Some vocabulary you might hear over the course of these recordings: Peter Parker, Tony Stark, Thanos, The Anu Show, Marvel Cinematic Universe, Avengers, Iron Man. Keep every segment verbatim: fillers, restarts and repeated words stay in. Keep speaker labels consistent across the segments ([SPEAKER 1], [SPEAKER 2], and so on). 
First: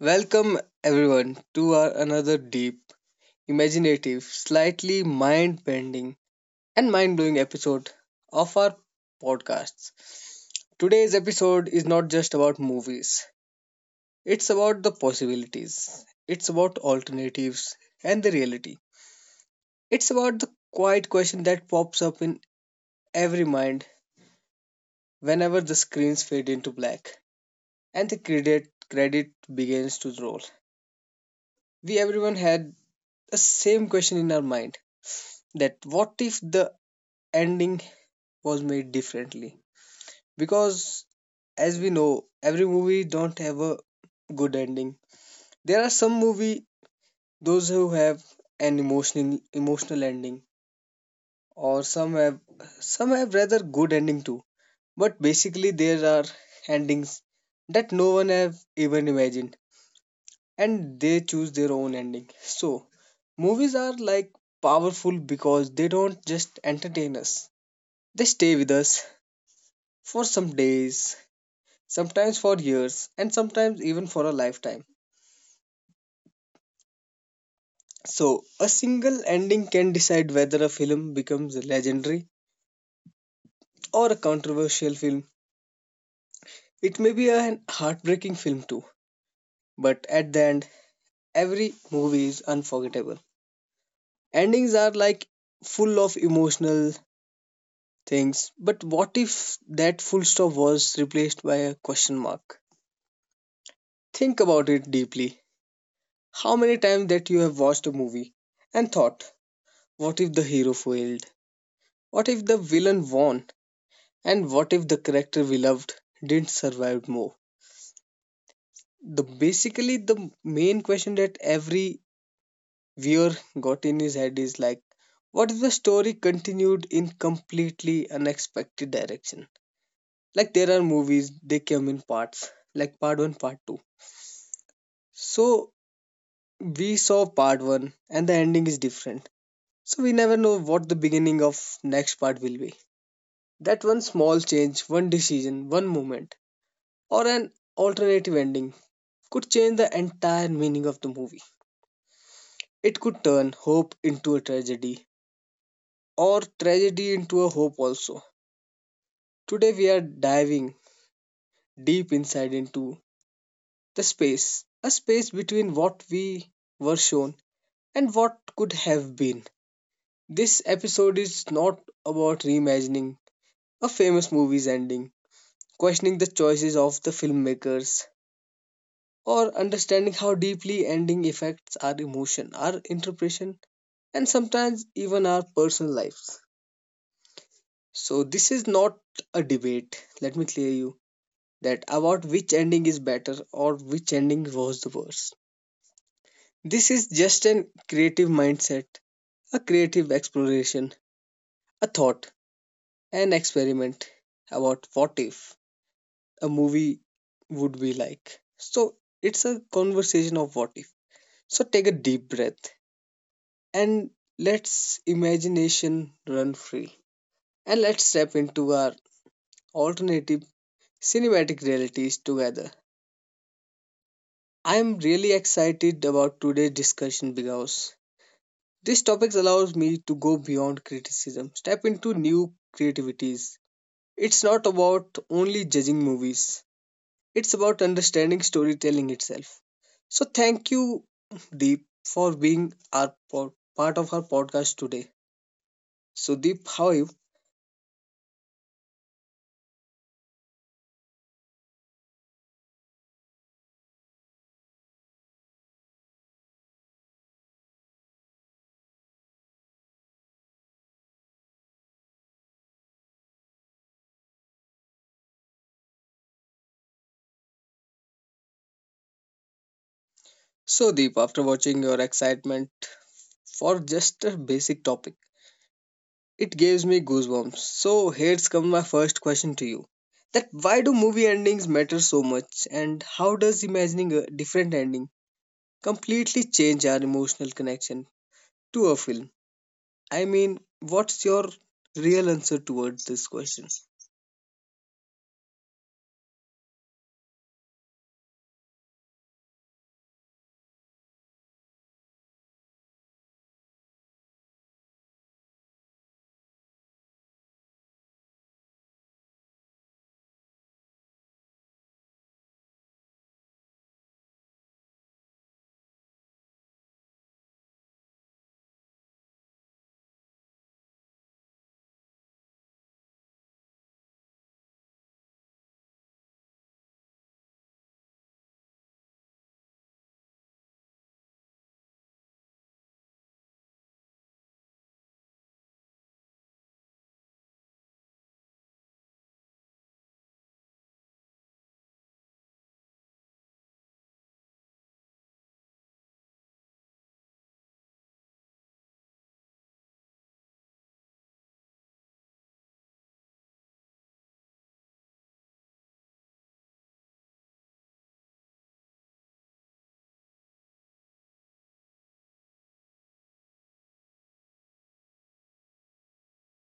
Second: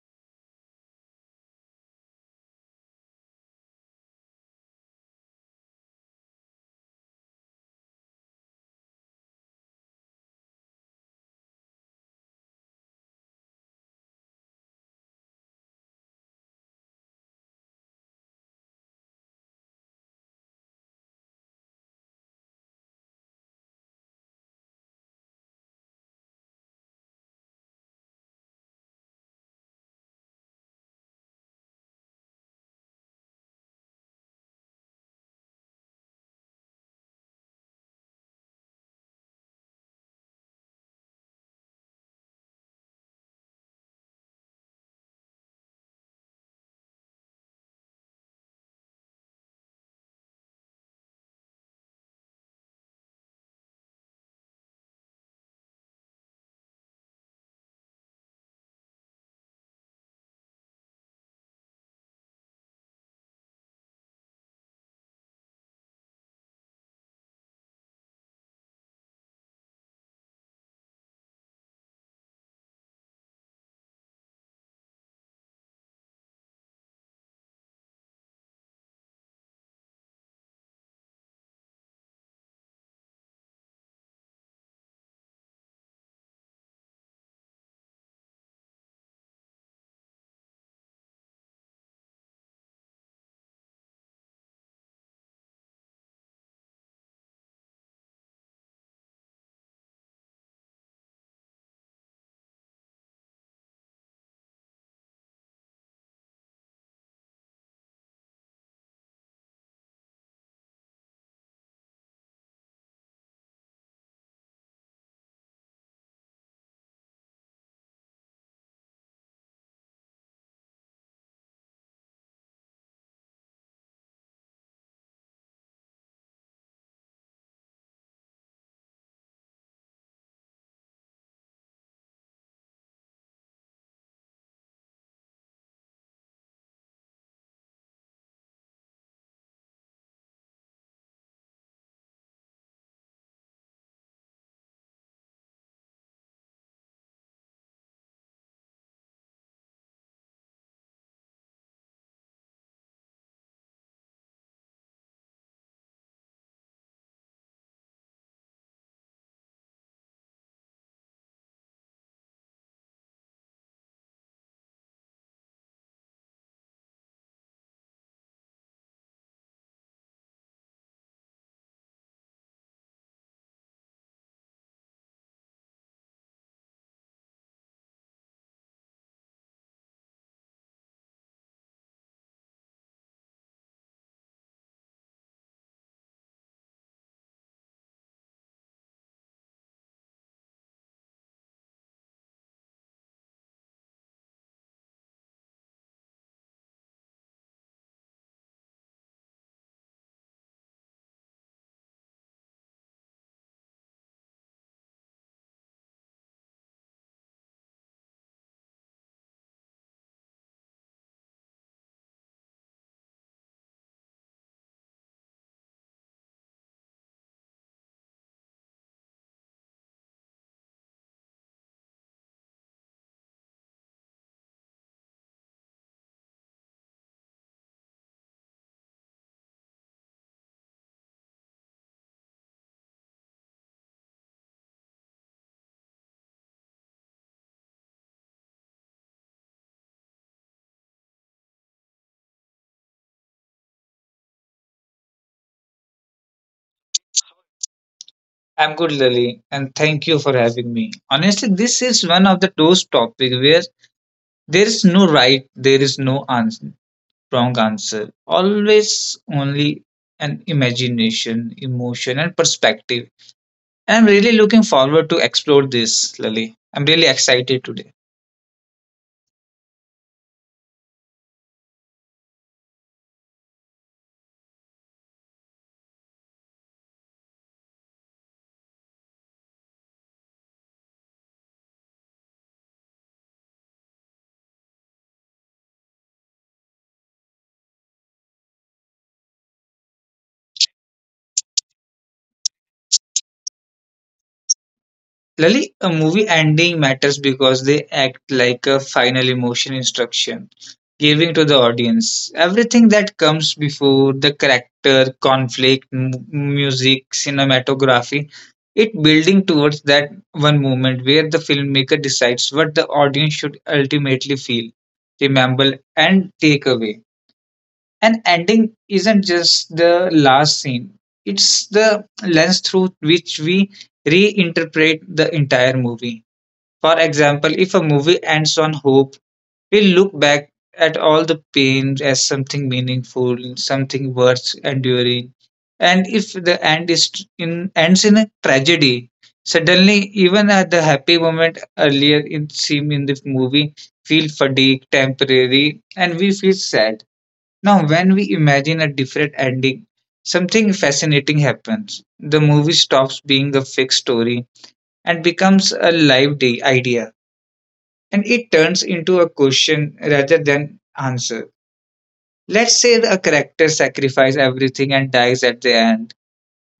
[SPEAKER 1] Welcome everyone to our another deep, imaginative, slightly mind-bending and mind-blowing episode of our podcasts. Today's episode is not just about movies. It's about the possibilities. It's about alternatives and the reality. It's about the quiet question that pops up in every mind whenever the screens fade into black and the credit credit begins to roll. We everyone had the same question in our mind that what if the ending was made differently, because as we know every movie don't have a good ending. There are some movie those who have an emotional emotional ending, or some have some have rather good ending too, but basically there are endings that no one have even imagined and they choose their own ending. So movies are like powerful because they don't just entertain us, they stay with us for some days, sometimes for years, and sometimes even for a lifetime. So, a single ending can decide whether a film becomes legendary or a controversial film. It may be a heartbreaking film too, but at the end, every movie is unforgettable. Endings are like full of emotional things, but what if that full stop was replaced by a question mark? Think about it deeply. How many times that you have watched a movie and thought, what if the hero failed? What if the villain won? And what if the character we loved didn't survive more? The basically the main question that every viewer got in his head is like, what if the story continued in completely unexpected direction? Like there are movies, they come in parts, like part one, part two. So we saw part one and the ending is different. So we never know what the beginning of next part will be. That one small change, one decision, one moment, or an alternative ending could change the entire meaning of the movie. It could turn hope into a tragedy, or tragedy into a hope also. Today we are diving deep inside into the space, a space between what we were shown and what could have been. This episode is not about reimagining a famous movie's ending, questioning the choices of the filmmakers, or understanding how deeply ending affects our emotion, our interpretation, and sometimes even our personal lives. So, this is not a debate, let me clear you, that about which ending is better or which ending was the worst. This is just an creative mindset, a creative exploration, a thought, an experiment about what if a movie would be like. So, it's a conversation of what if. So, take a deep breath and let's imagination run free. And let's step into our alternative cinematic realities together. I am really excited about today's discussion because this topic allows me to go beyond criticism, step into new creativities. It's not about only judging movies, it's about understanding storytelling itself. So, thank you, Deep, for being our pod- part of our podcast today. So, Deep, how are you?
[SPEAKER 2] I'm good, Lily, and thank you for having me. Honestly, this is one of the those topics where there is no right, there is no answer, wrong answer. Always only an imagination, emotion, and perspective. And I'm really looking forward to explore this, Lily. I'm really excited today.
[SPEAKER 1] So, Deep, after watching your excitement for just a basic topic, it gives me goosebumps. So, here's come my first question to you. That why do movie endings matter so much and how does imagining a different ending completely change our emotional connection to a film? I mean, what's your real answer towards this question?
[SPEAKER 2] Lali, a movie ending matters because they act like a final emotion instruction, giving to the audience everything that comes before the character, conflict, m- music, cinematography. It building towards that one moment where the filmmaker decides what the audience should ultimately feel, remember, and take away. An ending isn't just the last scene, it's the lens through which we reinterpret the entire movie. For example, if a movie ends on hope, we look back at all the pain as something meaningful, something worth enduring. And if the end is in ends in a tragedy, suddenly even at the happy moment earlier in seem in the movie feel fatigue temporary and we feel sad now, when we imagine a different ending, something fascinating happens. The movie stops being a fixed story and becomes a live day idea, and it turns into a question rather than answer. Let's say a character sacrifices everything and dies at the end.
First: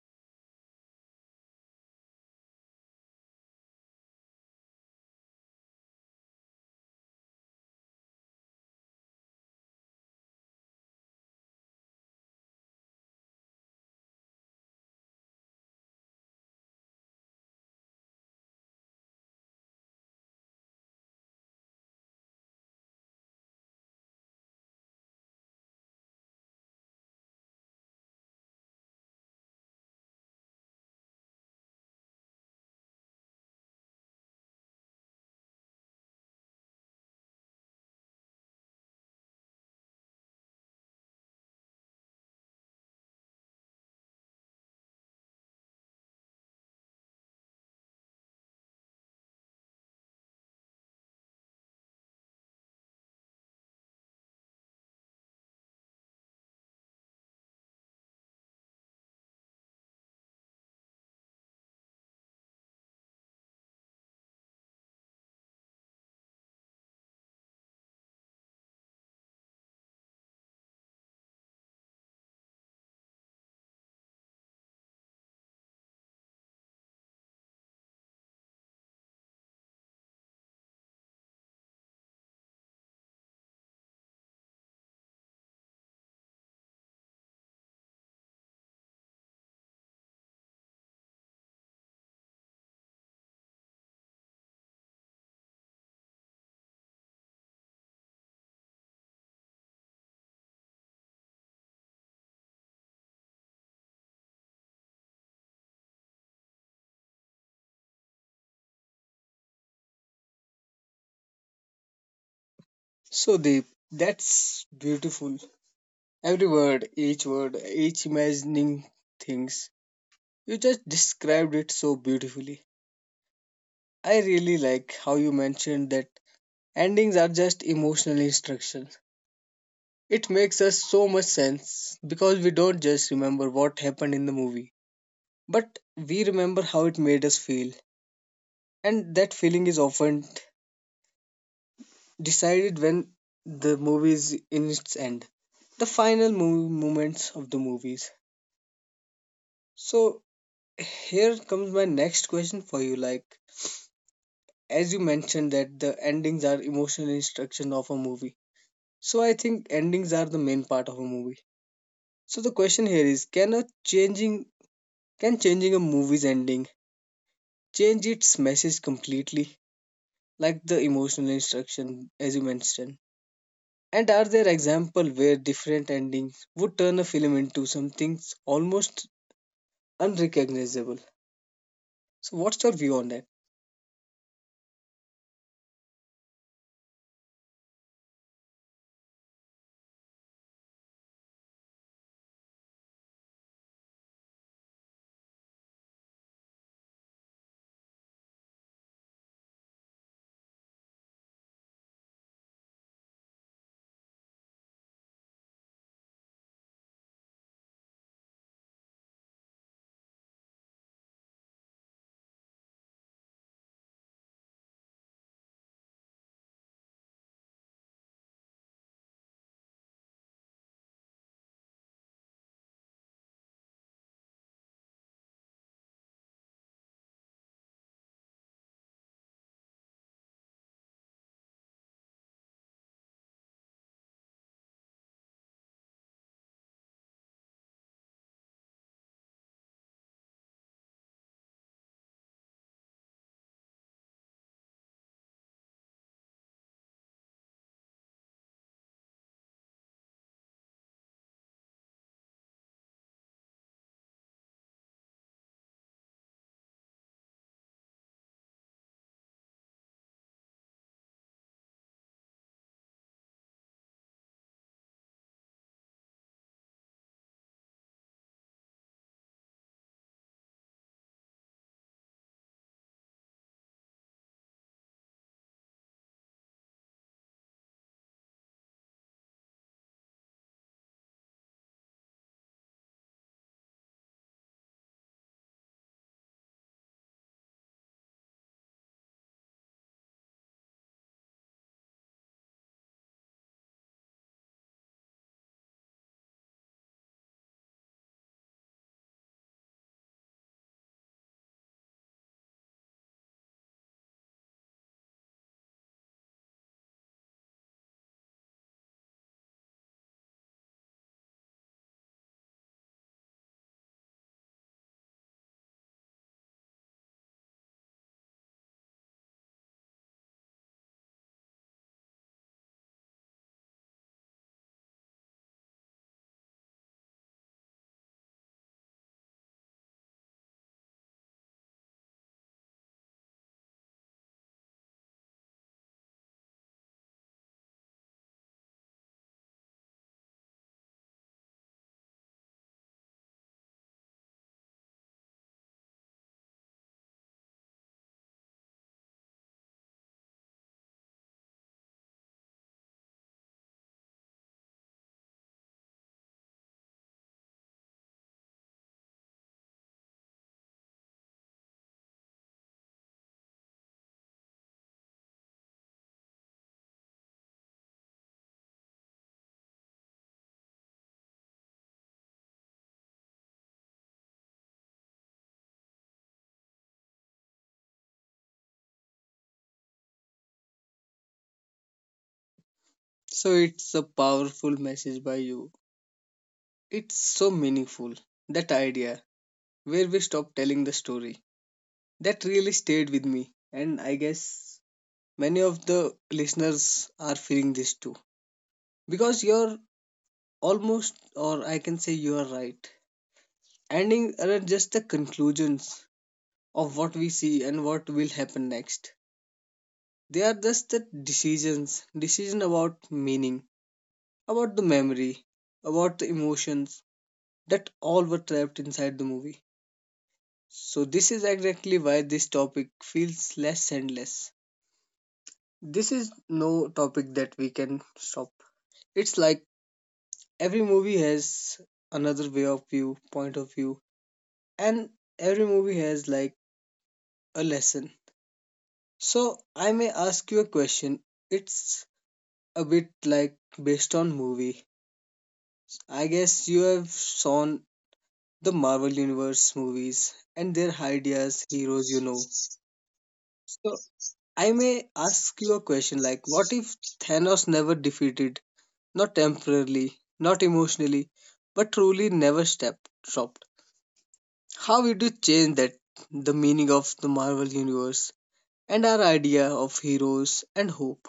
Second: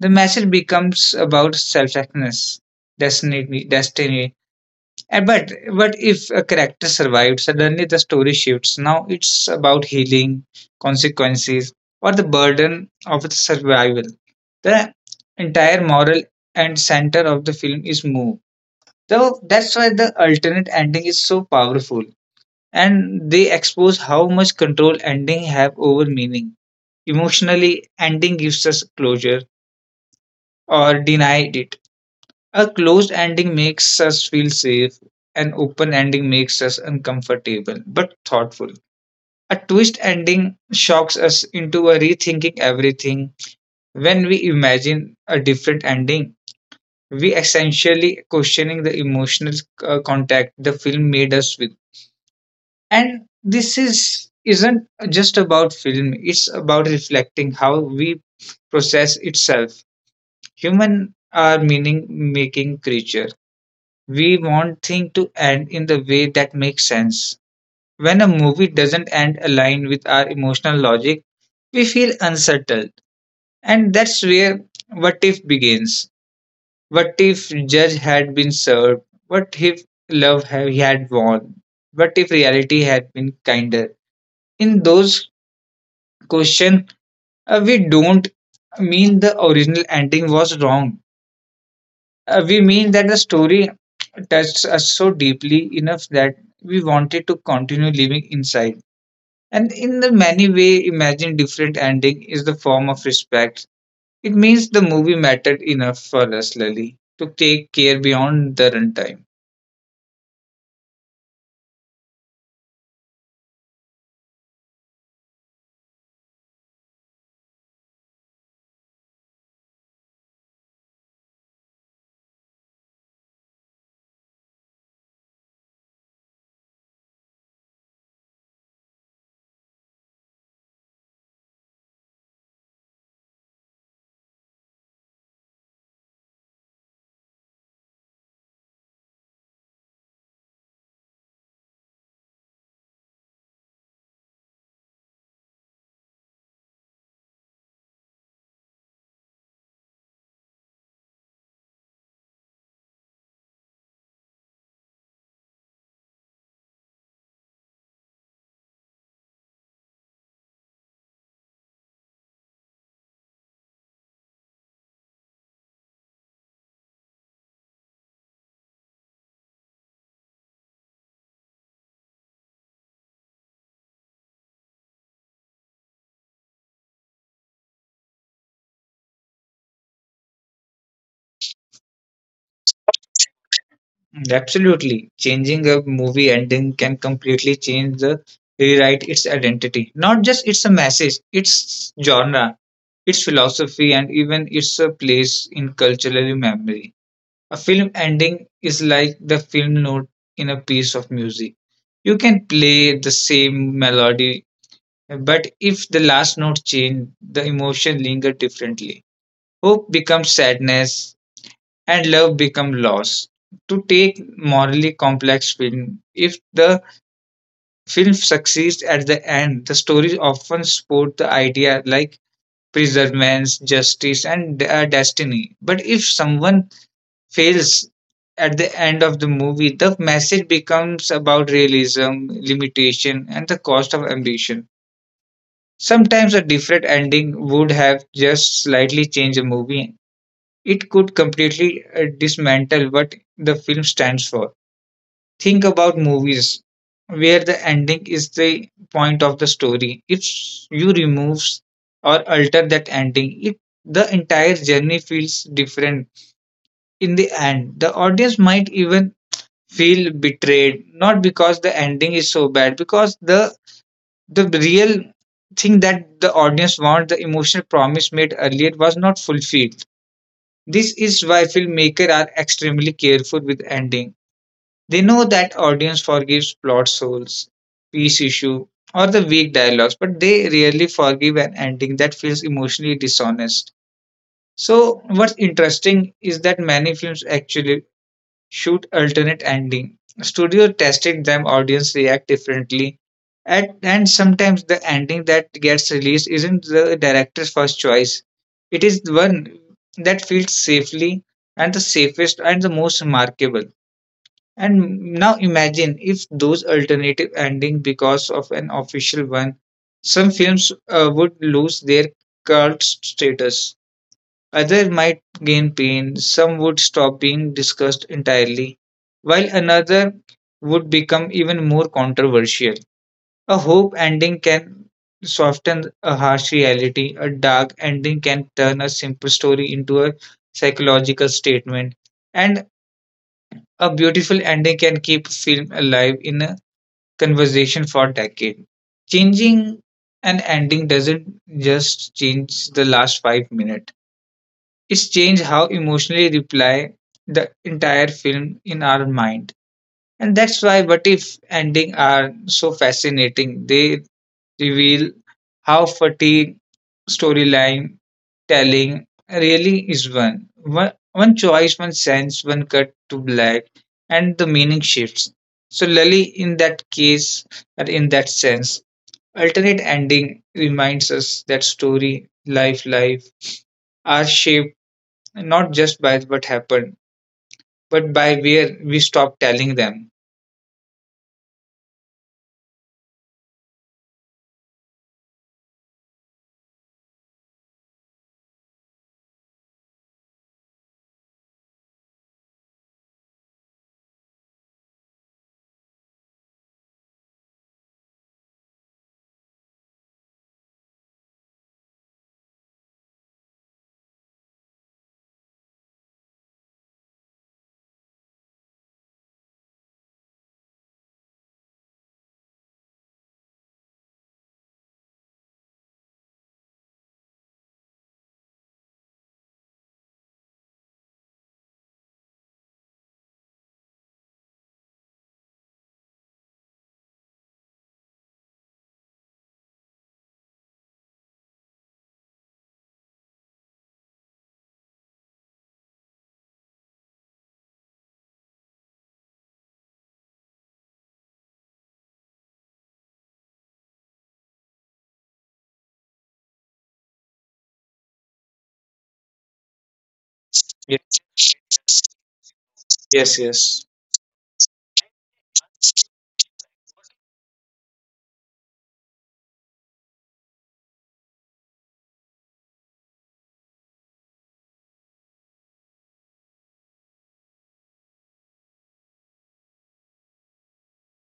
[SPEAKER 2] The message becomes about selflessness, destiny, destiny And but but if a character survives, suddenly the story shifts. Now it's about healing, consequences, or the burden of its survival. The entire moral and center of the film is moved. So that's why the alternate ending is so powerful. And they expose how much control ending have over meaning. Emotionally, ending gives us closure or denied it, a closed ending makes us feel safe. An open ending makes us uncomfortable but thoughtful. A twist ending shocks us into a rethinking everything. When we imagine a different ending, we essentially questioning the emotional uh, contact the film made us with. And this is isn't just about film, it's about reflecting how we process itself. Human are meaning making creature. We want things to end in the way that makes sense. When a movie doesn't end aligned with our emotional logic, we feel unsettled. And that's where what if begins. What if judge had been served? What if love ha- he had won? What if reality had been kinder? In those questions, uh, we don't mean the original ending was wrong. Uh, we mean that the story touched us so deeply enough that we wanted to continue living inside. And in the many way, imagine different ending is the form of respect. It means the movie mattered enough for us, Lily, to take care beyond the runtime.
[SPEAKER 1] So, Deep, that's beautiful. Every word, each word, each imagining things, you just described it so beautifully. I really like how you mentioned that endings are just emotional instructions. It makes us so much sense because we don't just remember what happened in the movie, but we remember how it made us feel. And that feeling is often decided when the movie is in its end, the final mo- moments of the movies. So, here comes my next question for you like, as you mentioned that the endings are emotional instruction of a movie, so I think endings are the main part of a movie. So the question here is, can a changing can changing a movie's ending change its message completely, like the emotional instruction as you mentioned? And are there examples where different endings would turn a film into something almost unrecognizable? So what's your view on that?
[SPEAKER 2] Absolutely, changing a movie ending can completely change the rewrite its identity. Not just it's a message, its genre, its philosophy, and even its a place in cultural memory. A film ending is like the film note in a piece of music. You can play the same melody, but if the last note change, the emotion linger differently. Hope becomes sadness and love becomes loss. To take morally complex film, if the film succeeds at the end, the stories often support the idea like preservance, justice, and uh, destiny. But if someone fails at the end of the movie, the message becomes about realism, limitation, and the cost of ambition. Sometimes a different ending would have just slightly changed the movie. It could completely uh, dismantle what the film stands for. Think about movies where the ending is the point of the story. If you remove or alter that ending, it the entire journey feels different in the end. The audience might even feel betrayed not because the ending is so bad because the the real thing that the audience want the emotional promise made earlier was not fulfilled. This is why filmmakers are extremely careful with ending. They know that audience forgives plot holes, peace issue, or the weak dialogues, but they rarely forgive an ending that feels emotionally dishonest. So what's interesting is that many films actually shoot alternate ending. Studio tested them, audience react differently. At, and sometimes the ending that gets released isn't the director's first choice. It is one that feels safely and the safest and the most remarkable. And now imagine if those alternative ending because of an official one, some films uh, would lose their cult status. Others might gain pain, some would stop being discussed entirely, while another would become even more controversial. A hope ending can soften a harsh reality, a dark ending can turn a simple story into a psychological statement, and a beautiful ending can keep a film alive in a conversation for decades. Changing an ending doesn't just change the last five minutes, it's changed how emotionally reply the entire film in our mind. And that's why what if ending are so fascinating. They reveal how fatigue storyline telling really is. one. one. One choice, one sense, one cut to black, and the meaning shifts. So, Lali, in that case, or in that sense, alternate ending reminds us that story, life, life are shaped not just by what happened, but by where we stopped telling them.
[SPEAKER 1] So it's a powerful message by you. It's so meaningful. That idea where we stop telling the story, that really stayed with me and I guess many of the listeners are feeling this too. Because you're almost, or I can say you are right. Ending are just the conclusions of what we see and what will happen next. They are just the decisions, decision about meaning, about the memory, about the emotions that all were trapped inside the movie. So this is exactly why this topic feels less endless. This is no topic that we can stop. It's like every movie has another way of view, point of view, and every movie has like a lesson. So I may ask you a question. It's a bit like based on movie. I guess you have seen the Marvel Universe movies and their
[SPEAKER 2] Yes,
[SPEAKER 1] ideas, heroes, you know.
[SPEAKER 2] yes. yes.
[SPEAKER 1] So I may ask you a question like, what if Thanos never defeated, not temporarily, not emotionally, but truly never stepped, dropped? How it would change that the meaning of the Marvel universe and our idea of heroes and hope.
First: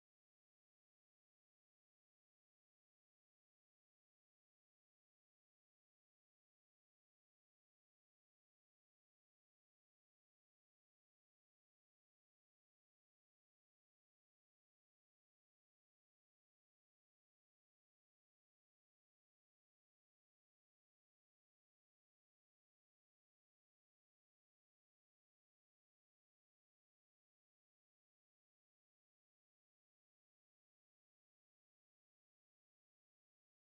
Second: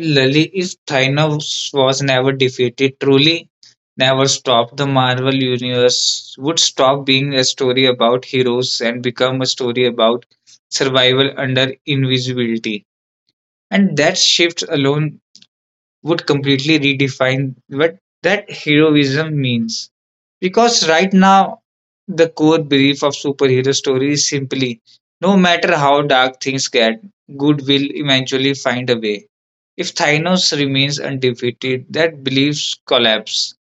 [SPEAKER 2] Lily, if Thanos was never defeated, truly never stopped, the Marvel Universe would stop being a story about heroes and become a story about survival under invisibility. And that shift alone would completely redefine what that heroism means. Because right now, the core belief of superhero stories is simply no matter how dark things get, good will eventually find a way. If Thanos remains undefeated, that beliefs collapse.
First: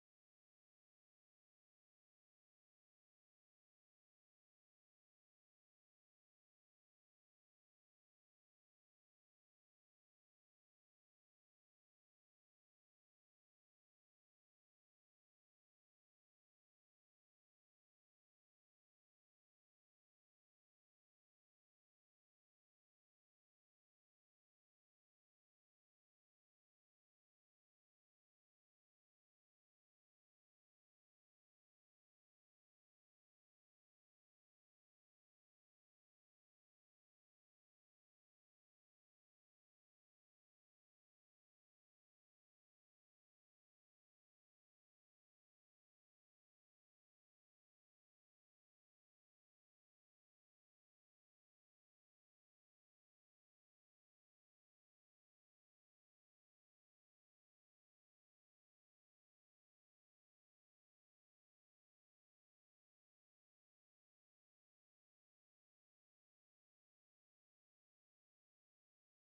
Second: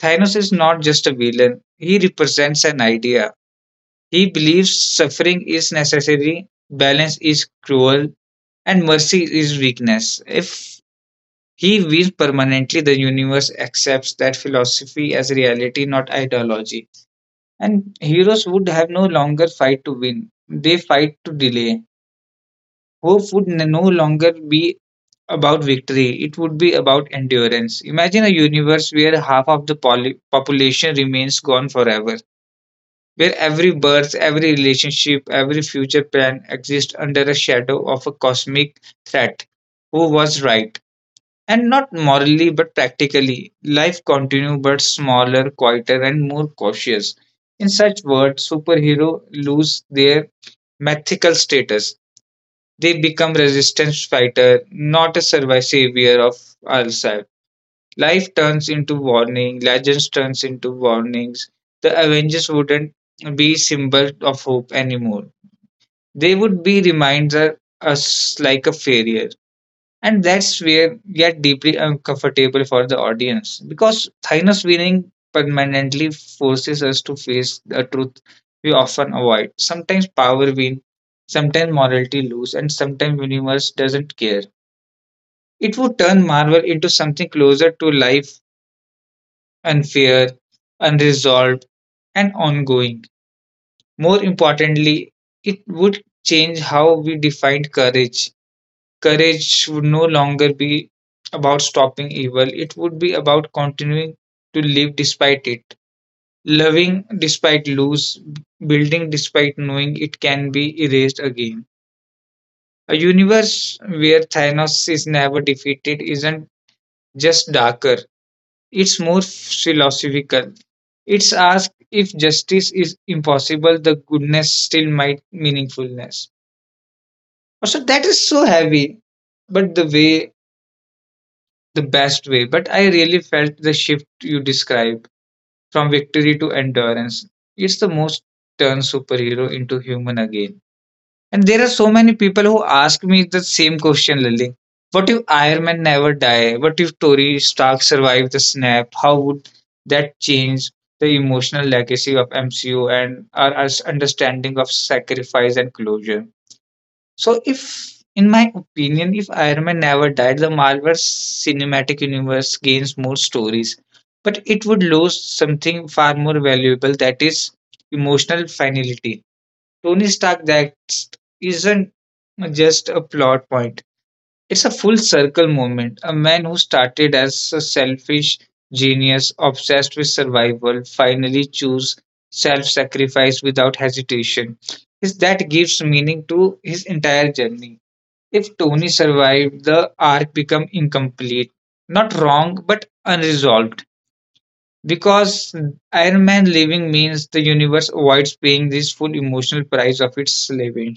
[SPEAKER 2] Thanos is not just a villain, he represents an idea. He believes suffering is necessary, balance is cruel, and mercy is weakness. If he views permanently the universe accepts that philosophy as reality, not ideology. And heroes would have no longer fight to win, they fight to delay. Hope would n- no longer be about victory, it would be about endurance. Imagine a universe where half of the poly- population remains gone forever, where every birth, every relationship, every future plan exists under a shadow of a cosmic threat. Who was right? And not morally but practically. Life continues but smaller, quieter, and more cautious. In such words, superhero lose their mythical status. They become resistance fighter, not a survivor savior of ourselves. Life turns into warning, legends turns into warnings. The Avengers wouldn't be symbol of hope anymore. They would be reminder us like a failure, and that's where get deeply uncomfortable for the audience because Thanos winning permanently forces us to face the truth we often avoid. Sometimes power wins, sometimes morality loses, and sometimes universe doesn't care. It would turn Marvel into something closer to life, unfair, unresolved, and ongoing. More importantly, it would change how we define courage. Courage would no longer be about stopping evil, it would be about continuing to live despite it, loving despite lose, building despite knowing it can be erased again. A universe where Thanos is never defeated isn't just darker, it's more philosophical. It's asked if justice is impossible, the goodness still might meaningfulness. So that is so heavy, but the way the best way, but I really felt the shift you describe from victory to endurance. It's the most turn superhero into human again. And there are so many people who ask me the same question, Lily. What if Iron Man never die? What if Tony Stark survived the snap? How would that change the emotional legacy of M C U and our, our understanding of sacrifice and closure? So, if, in my opinion, if Iron Man never died, the Marvel Cinematic Universe gains more stories, but it would lose something far more valuable that is emotional finality. Tony Stark that isn't just a plot point, it's a full circle moment. A man who started as a selfish genius obsessed with survival finally choose self sacrifice without hesitation. Is that gives meaning to his entire journey. If Tony survived, the arc become incomplete. Not wrong, but unresolved. Because Iron Man leaving means the universe avoids paying this full emotional price of its slavery.